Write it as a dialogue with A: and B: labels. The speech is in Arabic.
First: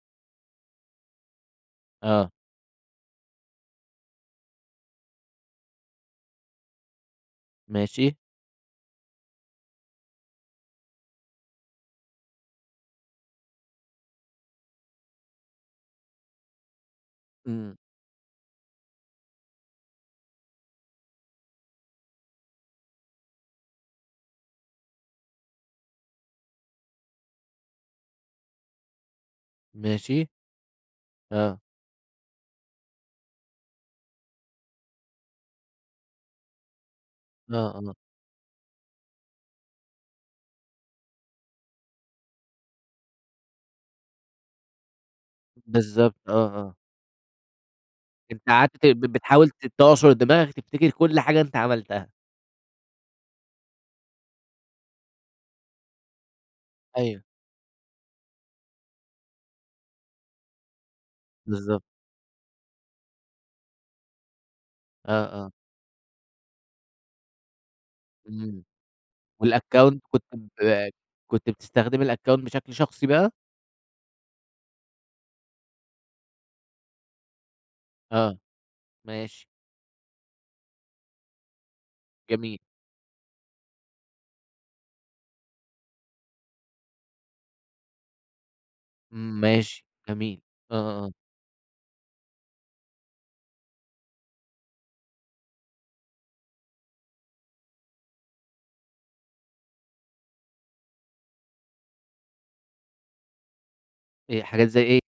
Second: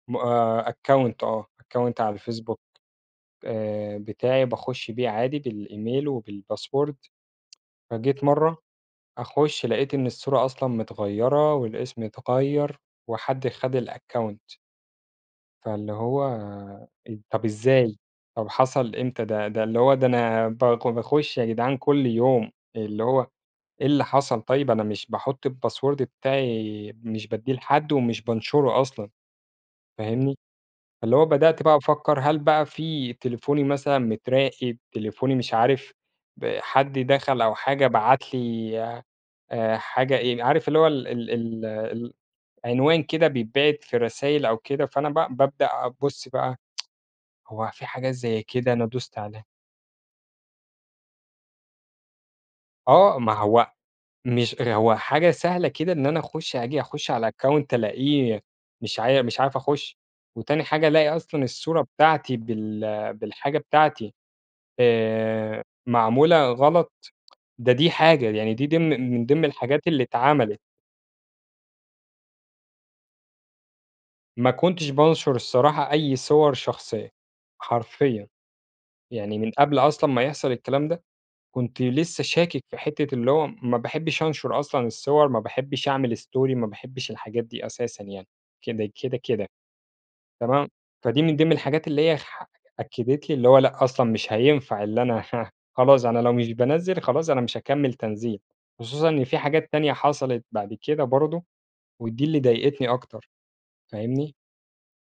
A: م account آه account على
B: آه.
A: الفيسبوك، آآ، بتاعي باخُش بيه عادي بالemail وبالpassword،
B: ماشي.
A: فجيت مرَّة أخُش لقيت إن الصورة أصلًا متغيِّرة والاسم اتغيَّر وحد خد الaccount. فاللي هو طَب
B: إمم.
A: إزاي؟ طَب حصل إمتى ده؟ ده اللي هو، ده أنا ب باخُش يا جدعان كل يوم، اللي هو إيه اللي حصَل؟ طيِّب أنا مش باحُط الpassword بتاعي مش بادّيه لحد ومش بانشُره أصلًا،
B: ماشي.
A: فاهمني؟ اللي هو
B: آه.
A: بدأت بقى أفكَّر، هل بقى في تليفوني مثلًا متراقَب؟ تليفوني مش عارِف، حد دخَل أو
B: آه،
A: حاجة
B: آه.
A: بعَت لي، آآ، حاجة إيه، عارِف اللي هو ال ال ال ال العنوان كده بيتبعَت في رسايل أو كده، فأنا ب بابدأ
B: بالضبط،
A: أبُصّ
B: آه
A: بقى،
B: آه.
A: هو في حاجات
B: أنتَ
A: زي كده أنا
B: قعدت ب
A: دُست علي
B: بتحاول ت تعصر دماغك، تفتكِر كل حاجة أنتَ عملتها.
A: آه، ما هو مش هو حاجة سهلة كده، إن أنا أخُش آجي أخُش
B: أيوه.
A: على الaccount ألاقيه مش ع مش عارف أخُش، وتاني حاجة ألاقي أصلًا الصورة
B: بالضبط.
A: بتاعتي بال بالحاجة بتاعتي
B: آه آه.
A: آآ معمولة غلَط، ده دي حاجة، يعني
B: إمم،
A: دي ضمن من ضمن الحاجات
B: والaccount
A: اللي
B: كنت
A: اتعملِت.
B: ب كنت بتستخدم الaccount بشكل شخصي بقى؟
A: ما كنتش بانشُر الصراحة أي صور شخصية، حرفيًا،
B: آه،
A: يعني
B: ماشي.
A: من قبل أصلًا ما يحصَل الكلام ده، كنت لسَّه
B: جميل.
A: شاكك في حتّة اللي هو ما باحبِّش أنشُر أصلًا الصور، ما باحبِّش أعمل story، ما باحبِّش الحاجات دي أساسًا يعني كده كده كده.
B: ماشي، جميل،
A: تمام،
B: آه آه آه.
A: فدي من ضمن الحاجات اللي هي ح أكَّدت لي اللي هو لأ، أصلًا مش هينفَع إن أنا ه خلاص، أنا لو مش بانزِل خلاص أنا مش هاكمّل تنزيل، خصوصًا إن في حاجات تانية حصلت بعد كده برضه، ودي اللي ضايقتني أكتر، فاهمني؟
B: إيه، حاجات زي إيه؟